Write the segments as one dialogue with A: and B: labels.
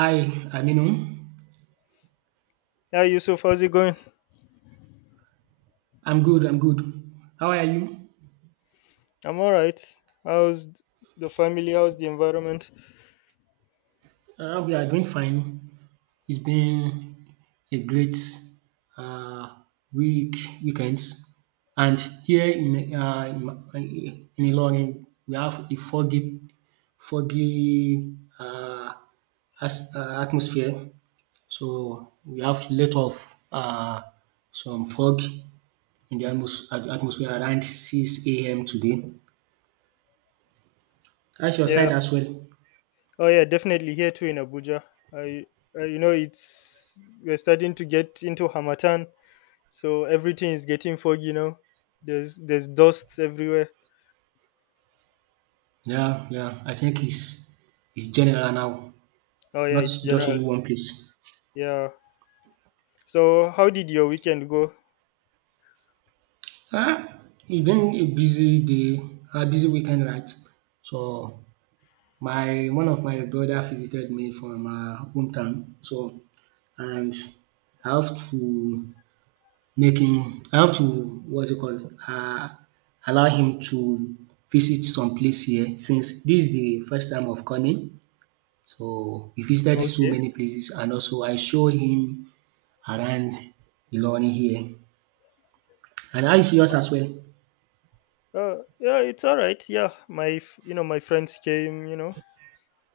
A: Hi, Aminu.
B: Hi Yusuf, how's it going?
A: I'm good. How are you?
B: I'm alright. How's the family? How's the environment?
A: We are doing fine. It's been a great uh, week, weekends. And here in in Ilorin, we have a foggy uh, atmosphere. So we have lot of uh, some fog in the atmosphere around 6 a.m. today. That's your
B: Yeah.
A: side as well.
B: Oh yeah, definitely here too in Abuja. I, I you know it's we're starting to get into Hamatan, so everything is getting foggy now. There's dusts everywhere.
A: Yeah. I think it's general now,
B: Oh yeah,
A: not
B: it's
A: just
B: general.
A: only one place.
B: Yeah. So how did your weekend go?
A: Ah, it's been a busy day, a busy weekend, right? So my one of my brother visited me from our hometown. So and I have to make him. I have to what's it called? Allow him to visit some place here since this is the first time of coming. So we visited so
B: Okay.
A: many places and also I show him around Ilorin here and I see us as well?
B: Uh, yeah, it's all right. Yeah, my friends came. You know,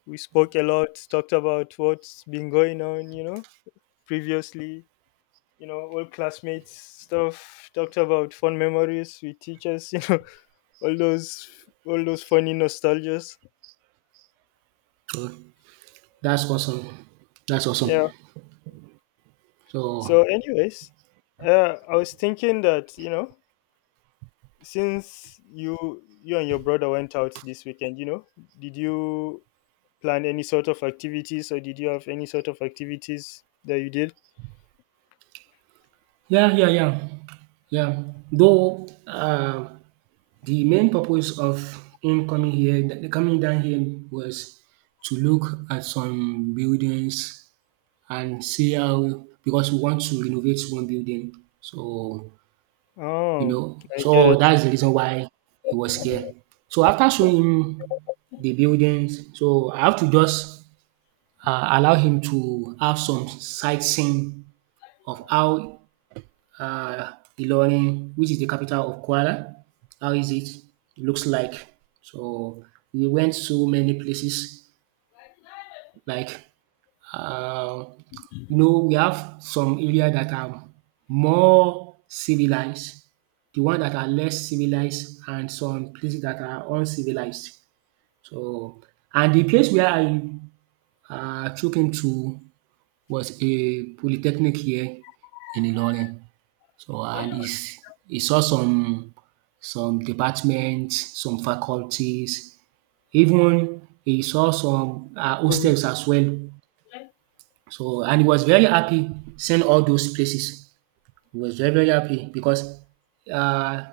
B: we spoke a lot, talked about what's been going on. Previously old classmates stuff, talked about fun memories with teachers, all those all those funny nostalgias.
A: Oh that's awesome, that's awesome.
B: Yeah.
A: So
B: So anyways, I was thinking that, since you and your brother went out this weekend, did you plan any sort of activities, or did you have any sort of activities that you did?
A: yeah, yeah, yeah, yeah. Though the main purpose of him coming coming down here was to look at some buildings and see how because we want to renovate one building. So you
B: Oh,
A: know.
B: I get
A: So
B: it.
A: that's the reason why he was scared. So after showing him the buildings, so I have to just allow him to have some sightseeing of how uh, Ilorin, which is the capital of Kwara, how is it looks like. So we went so many places like, um, you know, we have some area that are more civilized, the one that are less civilized and some places that are uncivilized. So, and the place where I took him to was a polytechnic here in Ilorin. So and is he saw some departments, some faculties, even he saw some hostels as well so and he was very happy seeing all those places. He was very, very happy because um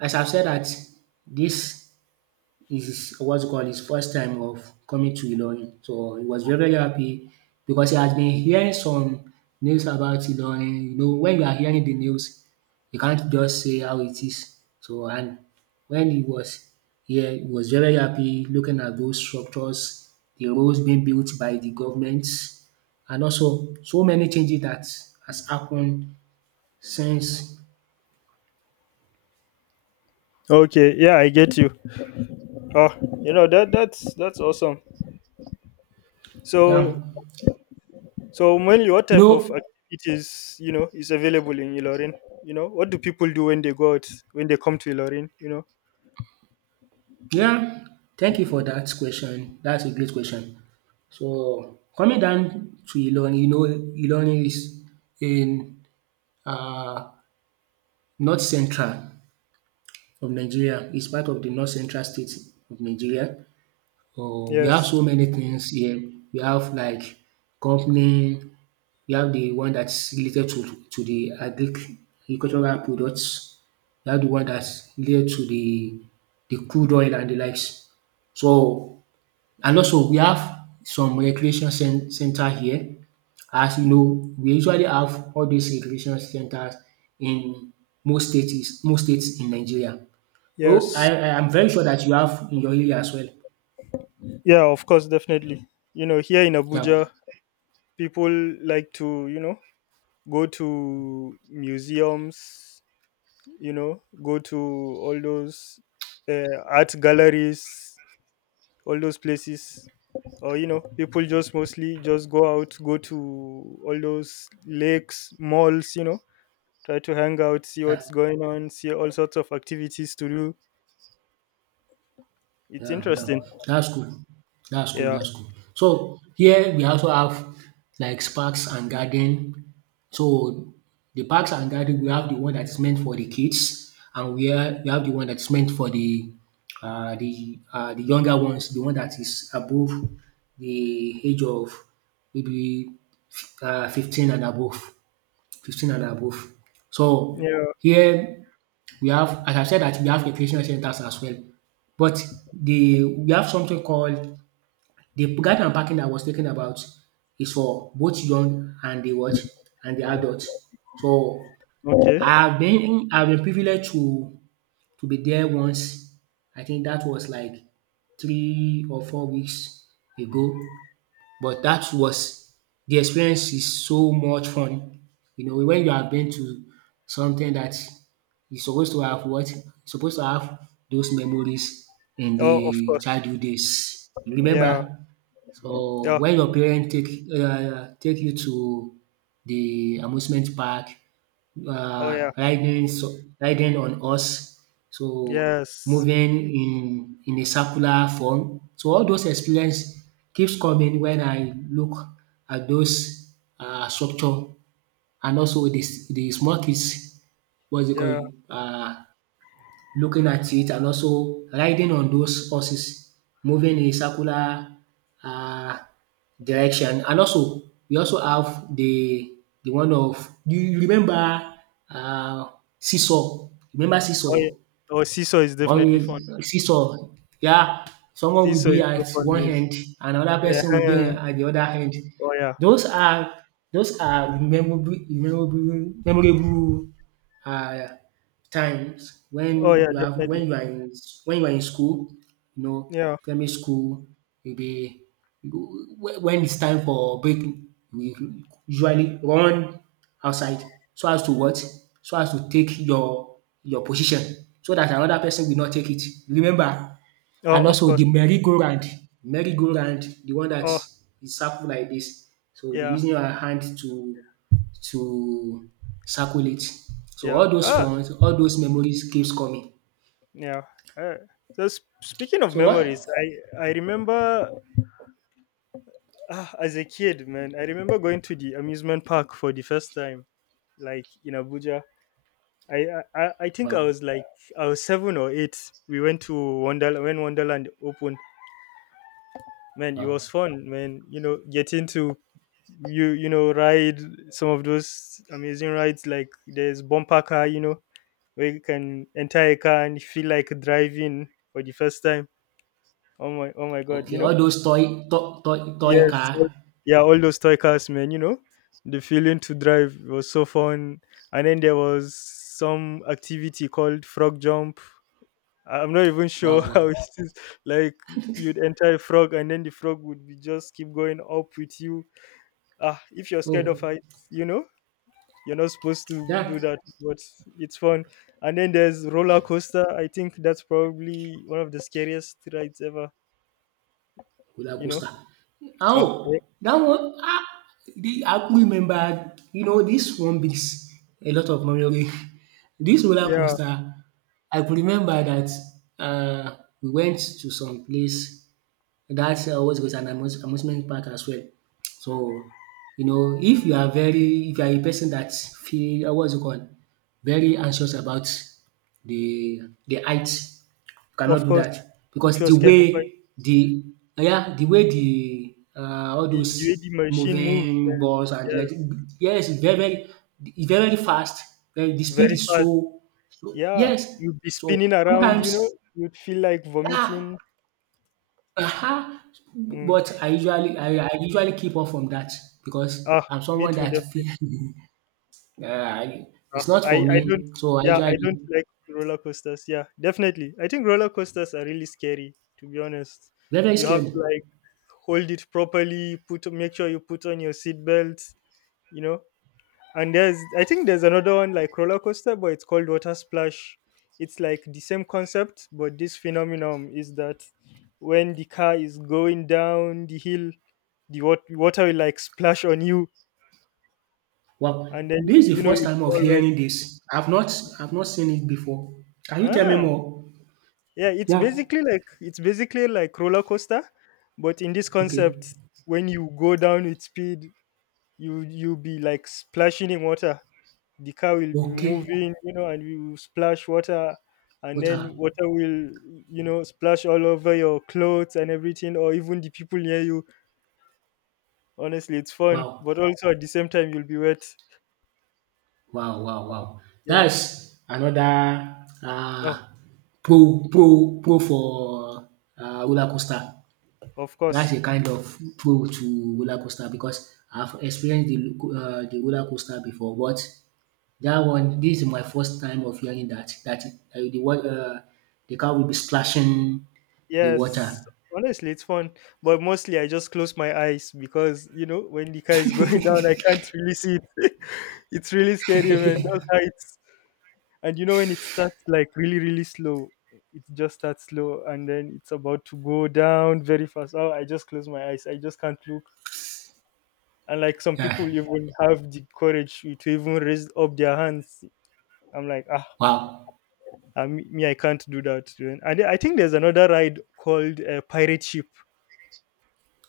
A: as I've said that this his what's you call his first time of coming to Ilorin. So he was very very happy because he has been hearing some news about Ilorin. You know when you are hearing the news you can't just say how it is. So and when he was here he was very happy looking at those structures, the roads being built by the government and also so many changes that has happened since.
B: Okay, yeah, I get you. Oh, you know that's awesome.
A: Yeah.
B: So So, Mel, what
A: You
B: type of
A: know.
B: activities is available in Ilorin? What do people do when they go out, when they come to Ilorin?
A: Yeah, thank you for that question. That's a great question. So coming down to Ilorin, you know Ilorin is in um north central of Nigeria. It's part of the north central state of Nigeria. We have so
B: Yes,
A: many things here. We have like company, we have the one that's related to the agricultural products, we have the one that's related to the crude oil and the likes. So. And also we have some recreation cen center here. As you know, we usually have all these recreation centers in most states in Nigeria. Oh, I
B: yes,
A: I am very sure that you have in your area as well.
B: yeah, of course, definitely. Here in
A: Yeah,
B: Abuja, people like to go to museums. Go to all those art galleries, all those places. Or people just mostly just go out, go to all those lakes, malls. Try to hang out, see
A: yeah.
B: what's going on, see all sorts of activities to do. It's
A: Yeah.
B: interesting.
A: That's cool. That's cool.
B: Yeah.
A: That's cool. So here we also have like parks and garden. So the parks and garden, we have the one that's meant for the kids, and we have the one that's meant for the the younger ones, the one that is above the age of maybe 15 and above, 15 and above. So
B: Yeah.
A: here we have, as I said that we have recreational centers as well. But the we have something called the garden and parking that I was talking about is for both young and the what and the adult. So
B: Okay.
A: I've been privileged to be there once. I think that was like 3 or 4 weeks ago but that was the experience is so much fun. You know, when you have been to something that is supposed to have what? Supposed to have those memories in
B: Oh, of
A: the
B: course.
A: childhood days. You
B: Yeah.
A: remember so
B: Yeah.
A: when your parent take you to the amusement park,
B: Oh, yeah.
A: riding so, riding on horse, so
B: Yes.
A: moving in a circular form. So all those experience keeps coming when I look at those structure and also the small kids what's it called
B: Yeah.
A: um looking at it and also riding on those horses, moving in a circular um direction. And also we also have the one of do you remember um seesaw? Remember
B: Oh, yeah.
A: seesaw?
B: Oh, seesaw is definitely fun.
A: Seesaw, yeah. Someone will
B: Seesaw
A: be
B: is so
A: at
B: fun,
A: one
B: man.
A: end, and another person will be
B: Yeah.
A: at the other end.
B: Oh, yeah.
A: Those are those are memorable um times
B: Oh, yeah.
A: when you have
B: Definitely.
A: when you are in when you are in school, you know,
B: Yeah.
A: primary school, you be you go- when it's time for break, we usually run outside so as to what? So as to take your position so that another person will not take it. Remember, and
B: Oh, of
A: also
B: course.
A: the merry-go-round. Merry-go-round, the one that
B: Oh,
A: is circle like this. So we'll be
B: yeah.
A: using our hand to circle it. So
B: Yeah.
A: all those
B: Ah,
A: ones, all those memories keeps coming.
B: yeah. Uh, so, speaking of
A: So
B: memories,
A: what?
B: I I remember as a kid, man, I remember going to the amusement park for the first time, like in Abuja. I think I
A: Wow,
B: was like I was 7 or 8. We went to Wonderland when Wonderland opened. Man, it was
A: wow.
B: fun, man. You know, getting to ride some of those amazing rides, like there's bumper car, you know, where you can enter a car and feel like driving for the first time. Oh my god, you
A: Okay,
B: know.
A: all those toy
B: Yes,
A: car.
B: all yeah, all those toy cars, man, you know, the feeling to drive was so fun. And then there was some activity called frog jump. I'm not even sure
A: Wow,
B: how
A: wow.
B: it is. Like you'd enter a frog and then the frog would be just keep going up with you. Ah, if you're scared
A: Oh,
B: of heights, you know, you're not supposed to do
A: yeah.
B: that, but it's fun. And then there's roller coaster. I think that's probably one of the scariest rides ever,
A: Roller
B: you know.
A: coaster. How?
B: Oh,
A: Dat one ah the I could remember you know this one brings a lot of memory. This roller
B: yeah,
A: coaster I could remember dat um we went to some place that's always goes an amusement park as well. So, you know, if you are very, if you are a person that feel, what's it called, very anxious about the the height, you
B: of
A: cannot do
B: course.
A: that
B: If
A: because
B: you're
A: the
B: scared of...
A: way the yeah the way the all
B: The way
A: those
B: the machine moves, man.
A: moving balls and like
B: Yes.
A: yes, it's very very fast. The speed
B: Very
A: is
B: fast.
A: so, so
B: Yeah.
A: yes.
B: You'd be
A: So
B: spinning around, you know,
A: sometimes
B: you'd feel like
A: yeah.
B: vomiting.
A: Aha!
B: Mm.
A: But I usually keep off from that because
B: Ah,
A: I'm
B: me
A: someone
B: too,
A: that
B: definitely.
A: feel I
B: Ah,
A: it's not
B: I,
A: for
B: I don't,
A: me, so I
B: yeah, I don't
A: usually
B: like roller coasters. Yeah, definitely. I think roller coasters are really scary, to be honest.
A: very, very
B: You have to
A: scary.
B: like hold it properly, put, make sure you put on your seat belt, you know. And there's, I think there's another one like roller coaster, but it's called water splash. It's like the same concept, but this phenomenon is that when the car is going down the hill, the water will like splash on you, and
A: Well,
B: then
A: this is
B: you
A: the
B: know
A: first
B: you
A: time of
B: fall wet.
A: hearing this. I've not seen it before. Can you tell me
B: ah
A: more?
B: yeah, it's
A: Yeah.
B: basically like it's basically like roller coaster, but in this
A: Okay.
B: concept, when you go down with speed, you be like splashing in water. The car will be
A: Okay.
B: moving, you know, and we will splash water, and
A: What ah,
B: then water will, you know, splash all over your clothes and everything, or even the people near you. Honestly, it's fun,
A: wow,
B: but also at the same time, you'll be wet.
A: wow!
B: Yeah.
A: That's another, ah,
B: Oh,
A: pro pro pro for, ah, roller coaster.
B: of
A: That's
B: course.
A: a kind of pro to roller coaster because I've experienced the roller coaster before, but that one this is my first time of hearing that the wa- uh, the car will be splashing the water.
B: Yes. Honestly, it's fun, but mostly I just close my eyes because you know when the car is going down, I can't really see it. It's really scary, man. Those heights. And you know when it starts like really really slow, it just starts slow and then it's about to go down very fast. Oh, I just close my eyes, I just can't look. And like some
A: Yeah.
B: people even have the courage to even raise up their hands. I'm like ah.
A: Wow.
B: Me, I can't do that. And then I think there's another ride called pirate ship.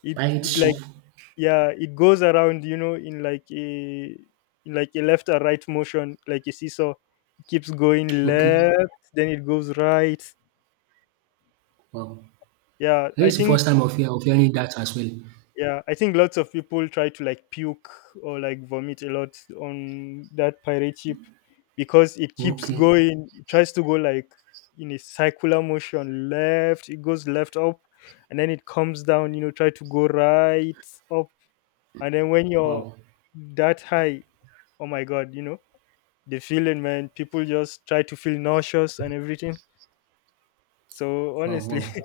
B: it
A: Pirate
B: it like,
A: ship.
B: yeah, it goes around, you know, in like a left or right motion, like a seesaw. It keeps going
A: Okay.
B: left, then it goes right.
A: Wow.
B: Yeah, I
A: This is the
B: think...
A: first time of hearing that as well.
B: yeah, I think lots of people try to like puke or like vomit a lot on that pirate ship, because it keeps
A: Okay.
B: going, it tries to go like in a circular motion, left. It goes left up and then it comes down, you know, try to go right up. And then when you're
A: Wow.
B: that high, oh my god, you know, the feeling, man. People just try to feel nauseous and everything. So
A: Wow.
B: honestly,
A: Wow.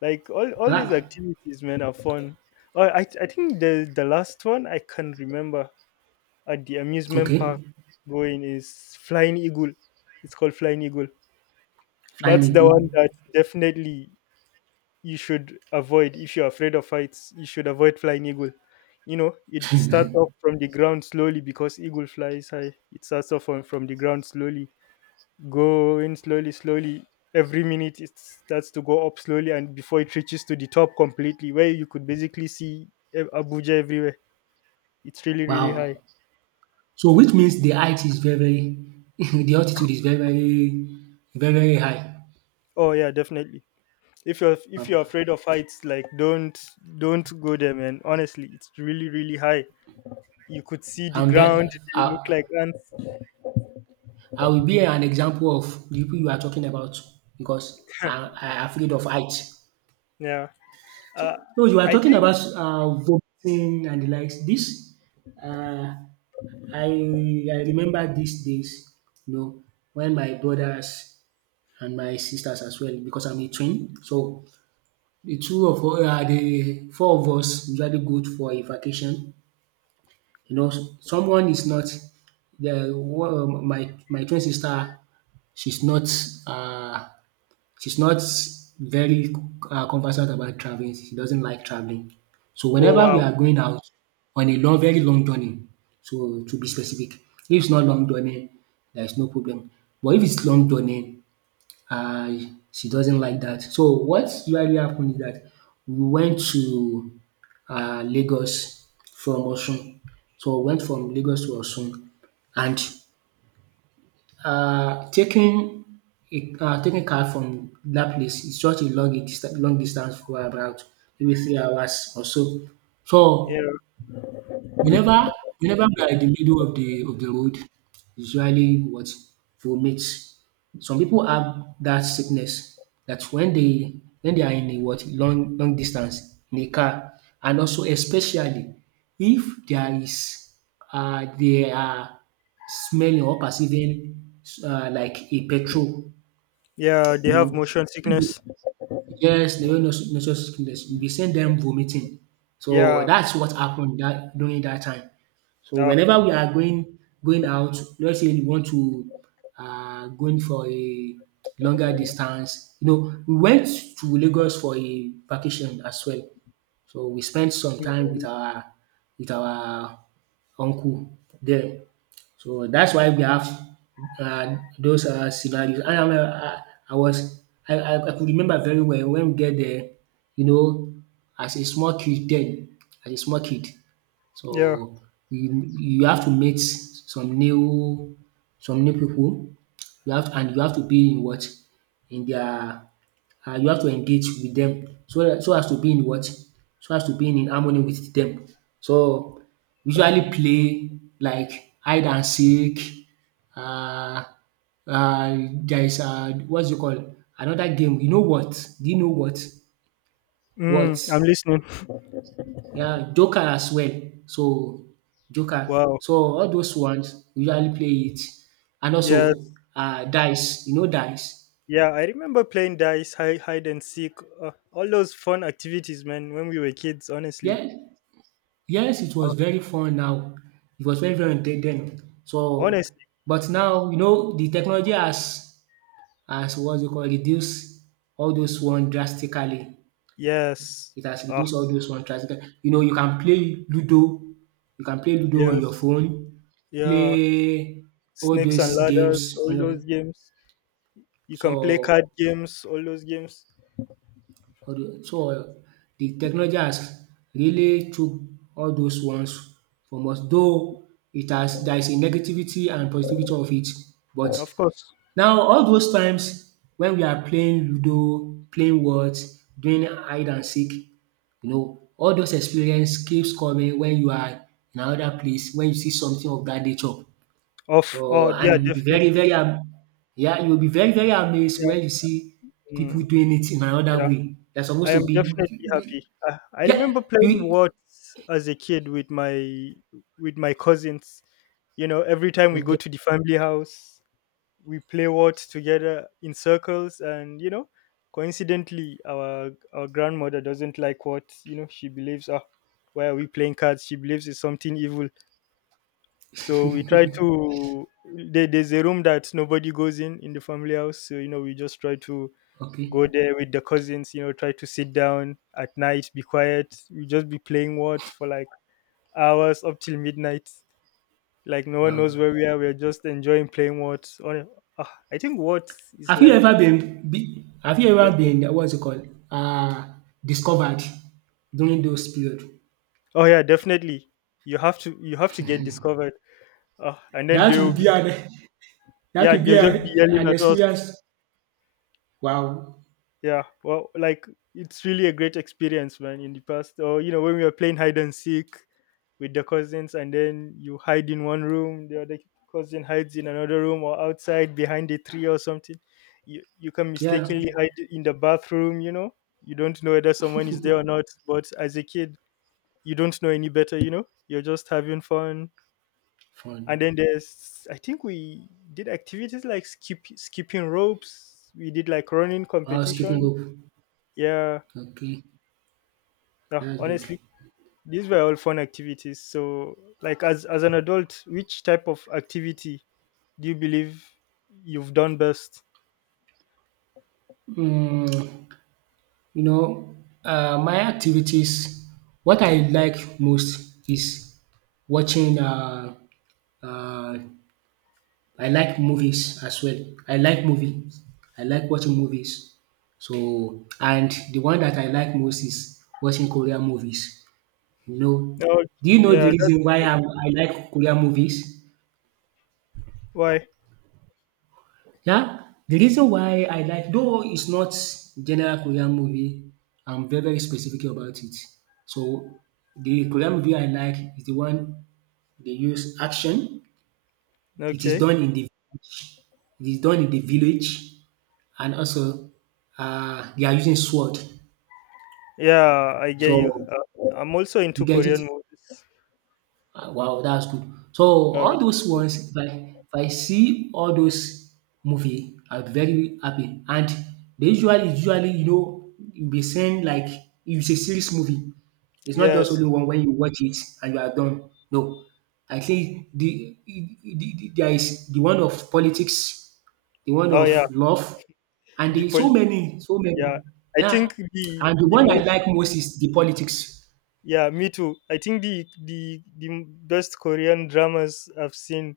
B: like all these
A: Ah.
B: activities, man, are fun. Oh, I think the last one I can remember at the amusement
A: Okay.
B: park going is Flying Eagle. It's called Flying Eagle.
A: Flying
B: That's the
A: eagle.
B: one that definitely you should avoid if you're afraid of heights. You should avoid Flying Eagle. You know, it starts off from the ground slowly because eagle flies high. It starts off on, from the ground slowly, going slowly, slowly. Every minute it starts to go up slowly, and before it reaches to the top completely, where you could basically see, eh, Abuja everywhere. It's really, really high.
A: Wow. So which means the height is very very the altitude is very very very very high.
B: Oh yeah, definitely. If
A: Now
B: you're afraid of heights, like don't go there, man. Honestly, it's really, really high. You could see the
A: and
B: ground.
A: then
B: They look
A: I
B: like ants.
A: I will be an example of the people you are talking about because I I am afraid of height.
B: Yeah.
A: So
B: Uh,
A: so you are
B: I
A: talking
B: think.
A: about vomiting and the likes. This um I I remember these days you know when my brothers and my sisters as well because I'm a twin so the four of us usually go for a vacation. You know someone is not the one uh, my twin sister she's not uh she's not very conversant about traveling. She doesn't like traveling. So
B: Oh
A: whenever we
B: wow.
A: are going out on a long very long journey so to be specific, if it's not long journey there is no problem but if it's long journey uh, she doesn't like that. So what usually happened is that we went to Lagos from Osun. So we went from Lagos to Osun and taking a taking car from that place is such a long distance for about maybe 3 hours or so. So
B: Yeah.
A: whenever we are in the middle of the road, usually what? Vomits. Some people have that sickness that when they are in a what? Long distance in a car and also especially if there is they are smelling or perceiving like a petrol,
B: Yeah. They
A: you
B: have
A: know,
B: motion sickness.
A: yes, they were not nauseous sickness. We send them vomiting. So
B: Yeah.
A: that's what happened that during that time. So
B: Ah.
A: whenever we are going going out, let's say we want to going for a longer distance, you know, we went to Lagos for a vacation as well. So we spent some time with our uncle there. So that's why we have those scenarios. I, am, I was I could remember very well when we get there, you know, as a small kid then, as a small kid.
B: Yeah.
A: So you have to meet some new people you have to, and you have to be in what? In their you have to engage with them. So dat so as to be in what? So as to be in harmony with them. So usually play like hide and seek. Um um there is um what's it called? Another game, you know what? Do you know what? What?
B: Mm, I'm listening.
A: Yeah, joker as well. So joker.
B: Wow.
A: So all those ones usually play it, and
B: Yeah.
A: also dice. You know dice?
B: Yeah, I remember playing dice, hide and seek, all those fun activities, man, when we were kids, honestly.
A: Yes, yes, it
B: Uh,
A: was very fun now. It was very, very then. So,
B: Honestly,
A: but now, you know, the technology has what you call reduced all those one drastically.
B: yes.
A: It has
B: Ah,
A: reduced all those one drastically. You know, you can play Ludo, you can play Ludo on your
B: yes.
A: phone,
B: Yeah.
A: play all
B: Snakes and
A: these
B: ladders,
A: games
B: all
A: on your
B: those games. You can play card
A: so
B: games, all those games.
A: So, the technology has really took all those ones from us, though it has, there is a negativity and positivity of it. But
B: Of course.
A: now all those times when we are playing ludo, playing wards, doing hide and seek, you know, all those experience keeps coming when you are in another place, when you see something of dat nature.
B: Of
A: So
B: Oh yeah,
A: and you'll be very,
B: definitely.
A: very am yeah, you'll be very, very amazed
B: Yeah.
A: when you see people
B: Mm,
A: doing it in another
B: yeah.
A: way. They're
B: I
A: supposed to
B: am
A: be
B: definitely happy.
A: we-
B: I
A: yeah,
B: remember playing
A: you
B: Words as a kid with my cousins. You know, every time we go
A: okay,
B: to the family house, we play what together in circles. And you know, coincidentally, our grandmother doesn't like what, you know. She believes, ah, why are we playing cards? She believes it's something evil. So we try to... there's a room that nobody goes in the family house, so you know, we just try to go
A: okay.
B: there with the cousins, you know, try to sit down at night, be quiet. We just be playing what for like hours up till midnight, like no one
A: Wow.
B: knows where we are, we're just enjoying playing what on, ah, I think what is
A: Have you
B: like...
A: ever have you ever
B: Best.
A: been what's it called? Discovered during those period?
B: Oh yeah, definitely. You have to get discovered. And then
A: That
B: they will
A: will
B: be,
A: be an that
B: yeah,
A: will be
B: they'll just be yelling
A: an
B: at us.
A: experience. Wow.
B: Yeah. Well, like, it's really a great experience, man, in the past. Or you know, when we were playing hide and seek with the cousins and then you hide in one room, the other cousin hides in another room or outside behind a tree or something. You can
A: Yeah.
B: mistakenly hide in the bathroom, you know. You don't know whether someone is there or not, but as a kid, you don't know any better, you know. You're just having fun. And
A: Fun.
B: then there's, I think, we did activities like skipping ropes, we did like running
A: Oh, skipping
B: competition.
A: rope.
B: Yeah,
A: Okay.
B: yeah,
A: That's good.
B: honestly, these were all fun activities. So like, as an adult, which type of activity do you believe you've done best?
A: Hmm. You know, my activities, what I like most is watching um I like movies as well. I like movies. I like watching movies. So and the one that I like most is watching Korean movies. You know,
B: Oh
A: do you know the
B: yeah, that's
A: reason why I like Korean movies?
B: why.
A: Yeah, the reason why I like, though it's not general Korean movie, I'm very, very specific about it. So the Korean movie I like is the one they use action. It is
B: Okay,
A: done in the village, and also they are using sword.
B: yeah, I get you.
A: So
B: I'm also into
A: you get it?
B: Korean movies.
A: Ah, wow, that's good. So
B: uh,
A: all those ones, if I see all those movie, I'll be very happy. And they usually you know you be send like it's a series movie. It's not just only
B: yes.
A: one when you watch it and you are done. No, I think there is the one of politics, the one
B: Oh yeah,
A: of love, and
B: the
A: there's so
B: police,
A: many, so
B: yeah,
A: many.
B: I
A: Yeah,
B: think the
A: and the
B: the
A: one I
B: most.
A: like most is the politics.
B: Yeah, me too. I think the best Korean dramas I've seen,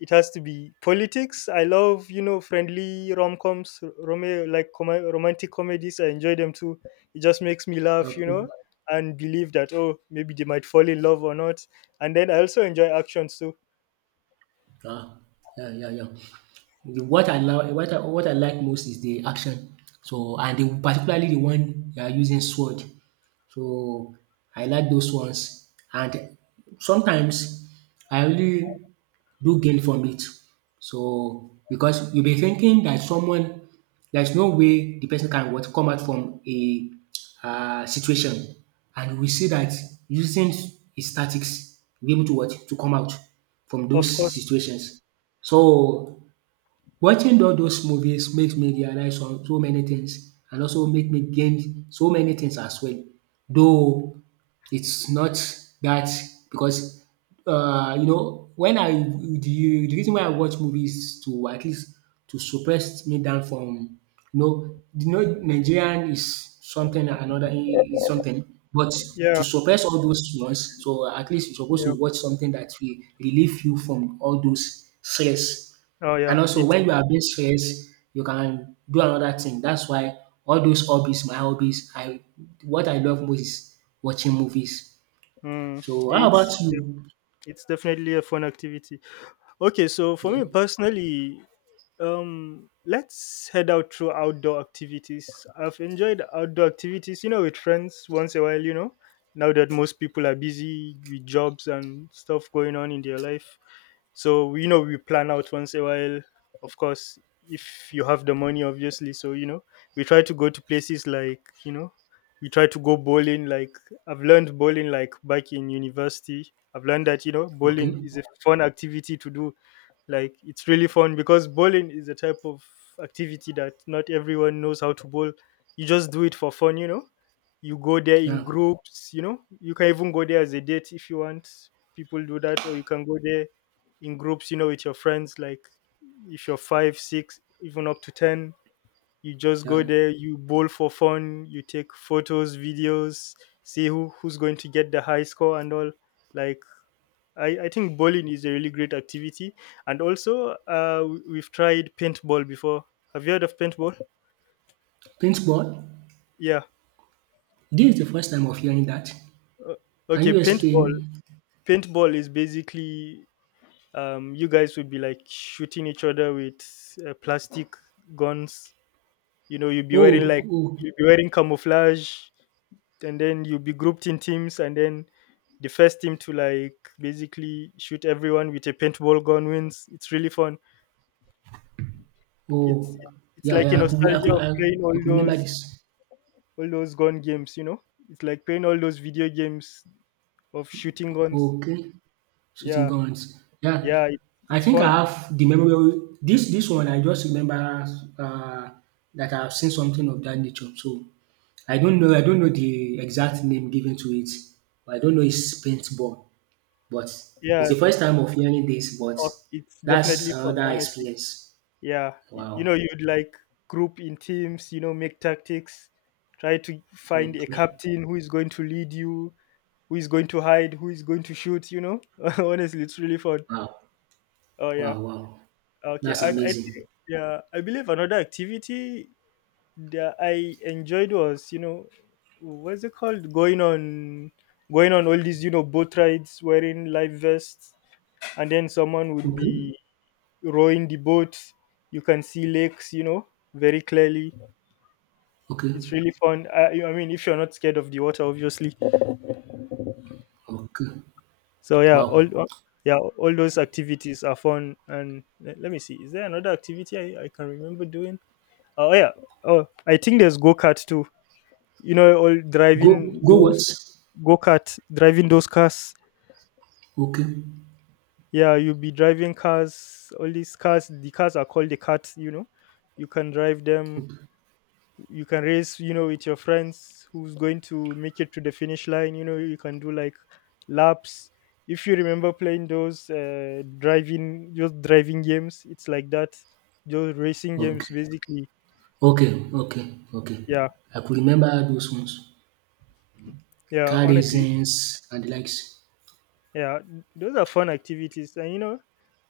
B: it has to be politics. I love, you know, friendly rom coms, romantic comedies. I enjoy them too. It just makes me laugh, you know,
A: Okay.
B: and believe that, oh, maybe they might fall in love or not. And then I also enjoy actions too,
A: Ah, yeah, yeah, yeah. The what I like most is the action. So and the particularly the one they are using sword. So I like those ones and sometimes I really do gain from it. So because you'll be thinking that someone there's no way the person can what come out from a situation, and we see that using his tactics be able to what to come out from
B: of
A: those
B: course.
A: situations. So watching all those movies makes me realize on so many things, and also make me gain so many things as well. Though it's not that because you know when I the reason why I watch movies is to at least to suppress me down from you know Nigerian is something and another is something, but
B: Yeah,
A: to suppress all those ones so at least you supposed
B: yeah.
A: to watch something that will relieve you from all those stress,
B: Oh yeah,
A: and also
B: it
A: when you are being stressed, you can do another thing. That's why all those hobbies, my hobbies, I what I love most is watching movies.
B: mm,
A: So how about
B: it's yeah,
A: you?
B: it's definitely a fun activity. Okay, so for
A: Yeah.
B: me personally, let's head out through outdoor activities. I've enjoyed outdoor activities, you know, with friends once a while, you know. Now that most people are busy with jobs and stuff going on in their life. So, you know, we plan out once a while, of course, if you have the money, obviously. So, you know, we try to go to places like, we try to go bowling. I've learned bowling like back in university. I've learned that,
A: Okay.
B: bowling is a fun activity to do like it's really fun because bowling is a type of activity that not everyone knows how to bowl. You just do it for fun, you know. You go there in
A: Yeah.
B: groups, you know. You can even go there as a date if you want. People do that, or you can go there in groups, you know, with your friends. Like if you're five, six, even up to ten, you just go
A: Yeah.
B: there, you bowl for fun, you take photos, videos, see who's going to get the high score and all. Like I think bowling is a really great activity. And also, we've tried paintball before. Have you heard of paintball?
A: Paintball.
B: Yeah.
A: This is the first time of hearing that.
B: Uh,
A: Can
B: okay,
A: you
B: paintball.
A: explain?
B: Paintball is basically you guys would be like shooting each other with plastic guns. You know, you'd be wearing
A: Oh,
B: like,
A: oh,
B: you'd be wearing camouflage, and then you'll be grouped in teams, and then the first team to like basically shoot everyone with a paintball gun wins. It's really fun. It's
A: oh.
B: it's
A: Yeah,
B: like a
A: yeah, I could, I
B: nostalgia
A: could,
B: of
A: I, I
B: playing
A: could remember this.
B: all those gun games, you know? It's like playing all those video games of shooting guns.
A: Okay. Shooting
B: Yeah,
A: guns. Yeah,
B: yeah,
A: I
B: it's
A: think I
B: fun.
A: have the memory of this this one. I just remember uh, that I've seen something of that nature. So I don't know. I don't know the exact name given to it. I don't know it's paintball, but it's
B: Yeah,
A: the first time of hearing this. But
B: oh, it's
A: that's
B: definitely fun,
A: another
B: honestly.
A: experience.
B: Yeah, you
A: Wow.
B: know, you'd like group in teams, you know, make tactics, try to find a
A: Okay.
B: captain who is going to lead you, who is going to hide, who is going to shoot, you know? Honestly, it's really fun.
A: Wow.
B: Oh, yeah.
A: Wow. Wow.
B: Okay.
A: That's
B: And I
A: amazing.
B: think, yeah, I believe another activity that I enjoyed was, you know, what's it called? Going on all these, you know, boat rides wearing life vests and then someone would
A: Okay.
B: be rowing the boat. You can see lakes, you know, very clearly.
A: Okay.
B: It's really fun. I mean, if you're not scared of the water, obviously.
A: Okay.
B: So yeah,
A: Wow.
B: yeah, all those activities are fun. And let me see, is there another activity I can remember doing? Oh yeah, oh I think there's go kart too, you know, all
A: Go.
B: driving
A: Go. What?
B: those go kart, driving those cars.
A: Okay.
B: Yeah, you'll be driving cars. All these cars, the cars are called the carts. You know, you can drive them.
A: Okay.
B: You can race. You know, with your friends who's going to make it to the finish line. You know, you can do like laps. If you remember playing those just driving games, it's like that. Those racing games,
A: Okay.
B: basically.
A: Okay, okay, okay.
B: Yeah,
A: I could remember those ones.
B: yeah.
A: Car
B: Honestly,
A: raisins and the likes.
B: yeah. Those are fun activities, and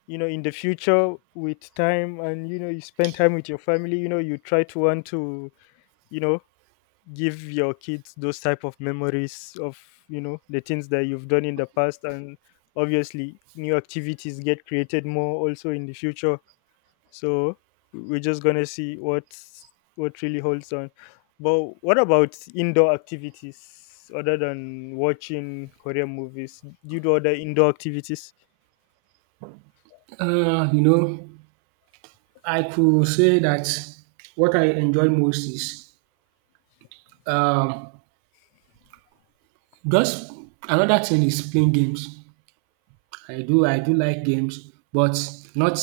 B: you know in the future with time, and you know you spend time with your family, you know you try to want to, you know, give your kids those type of memories of, you know, the things that you've done in the past. And obviously new activities get created more also in the future, so we're just gonna see what really holds on. But what about indoor activities other than watching Korean movies? Do you do other indoor activities?
A: You know, I could say that what I enjoy most is um just another thing is playing games. I do like games, but not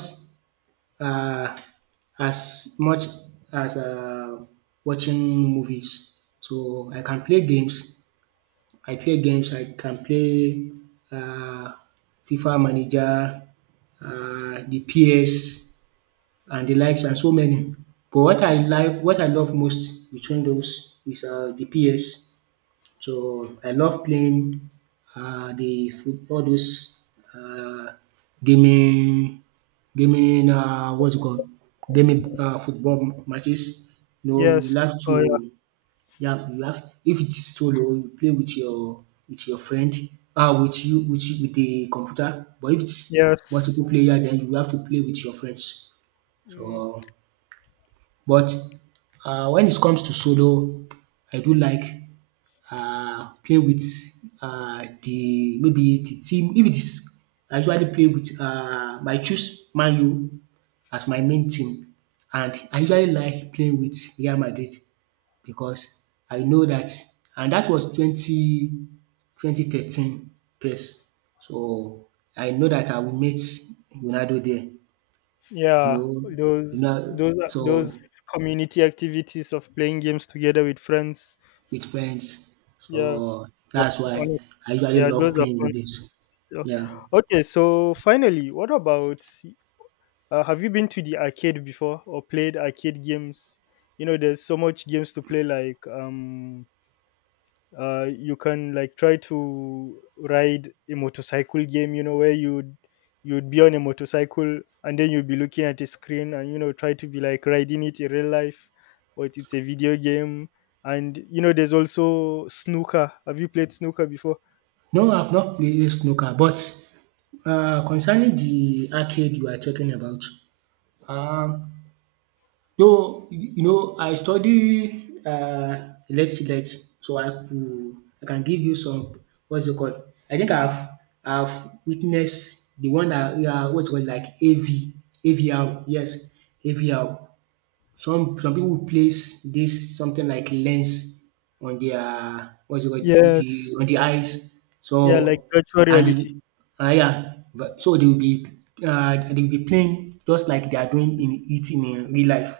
A: uh as much as watching movies. So I can play games I can play uh, FIFA manager, the PS and the likes and so many. But what I love most between those is the PS. So I love playing the all those gaming gaming what's it called gaming football matches. You know you
B: Yes,
A: have to
B: oh yeah,
A: yeah, you have if it's solo, you play with your friend, ah, with the computer. But if it's
B: yes.
A: multiple player, then you have to play with your friends.
B: Mm,
A: So, but when it comes to solo, I do like play with the maybe the team. If it is, I usually play with I choose Man U as my main team, and I usually like playing with Real Madrid, because I know that, and that was twenty twenty thirteen, yes. So I know that I will meet Ronaldo there, you
B: yeah,
A: know, you know, so
B: those community activities of playing games together with friends.
A: with friends.
B: Yeah,
A: So
B: uh,
A: that's why
B: honest,
A: I usually
B: yeah, those
A: love
B: are
A: playing
B: fun.
A: with it.
B: So-
A: Yeah.
B: okay, so finally, what about? Have you been to the arcade before or played arcade games? You know, there's so much games to play, like you can like try to ride a motorcycle game, you know, where you'd be on a motorcycle and then you'd be looking at a screen and you know try to be like riding it in real life, but it's a video game. And you know there's also snooker. Have you played snooker before?
A: No, I've not played snooker, but concerning the arcade you are talking about, um no, you know I study Lets-Let, so I could I can give you some what's it called, I think I've witnessed the one that, yeah, what's it called, like AV AVR, yes, AVR. Some people place this something like lens on their what's it called, the on the
B: Yes,
A: eyes,
B: yeah, like
A: so
B: virtual
A: and the
B: reality.
A: yeah, but so they will be playing just like they are doing in it in real life.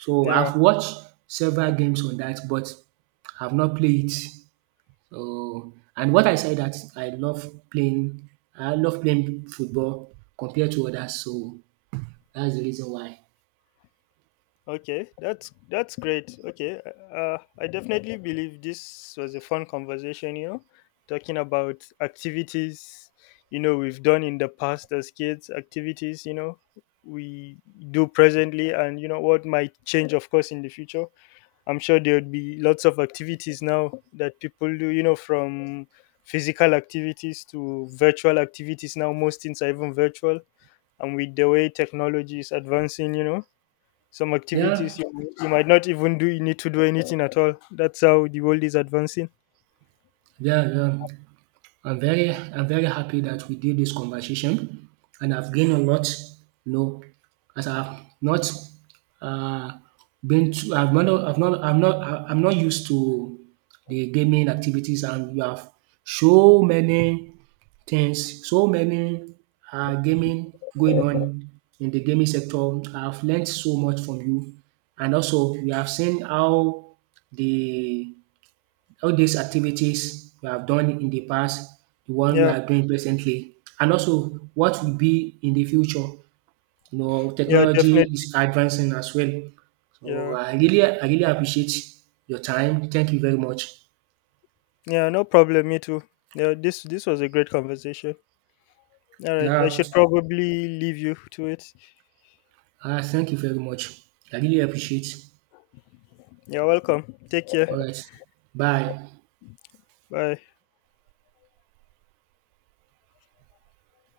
A: So
B: Yeah.
A: I've watched several games on that, but I've not played it. So and what I said that I love playing football compared to others, so that's the reason why.
B: Okay, that's great. Okay, I definitely believe this was a fun conversation. You know, talking about activities, you know, we've done in the past as kids, activities, you know, we do presently, and you know what might change, of course, in the future. I'm sure there would be lots of activities now that people do. You know, from physical activities to virtual activities now. Most things are even virtual, and with the way technology is advancing, you know some
A: Yeah,
B: activities you, you might not even do, you need to do anything at all. That's how the world is advancing.
A: yeah, yeah. I'm very happy that we did this conversation, and I've gained a lot, you know, as I've not uh, been to I'm not used to the gaming activities, and you have so many things, so many gaming going on in the gaming sector. I've learned so much from you, and also we have seen how the all these activities we have done in the past, the one we
B: Yeah,
A: are doing presently, and also what will be in the future. You know,
B: yeah,
A: technology
B: definitely.
A: is advancing as well. So
B: Yeah,
A: I really appreciate your time. Thank you very much.
B: yeah, no problem, me too. Yeah, this was a great conversation. All right, I
A: Yeah,
B: should probably leave you to it.
A: thank you very much. I really appreciate.
B: You're welcome, take care.
A: All right. Bye.
B: Bye.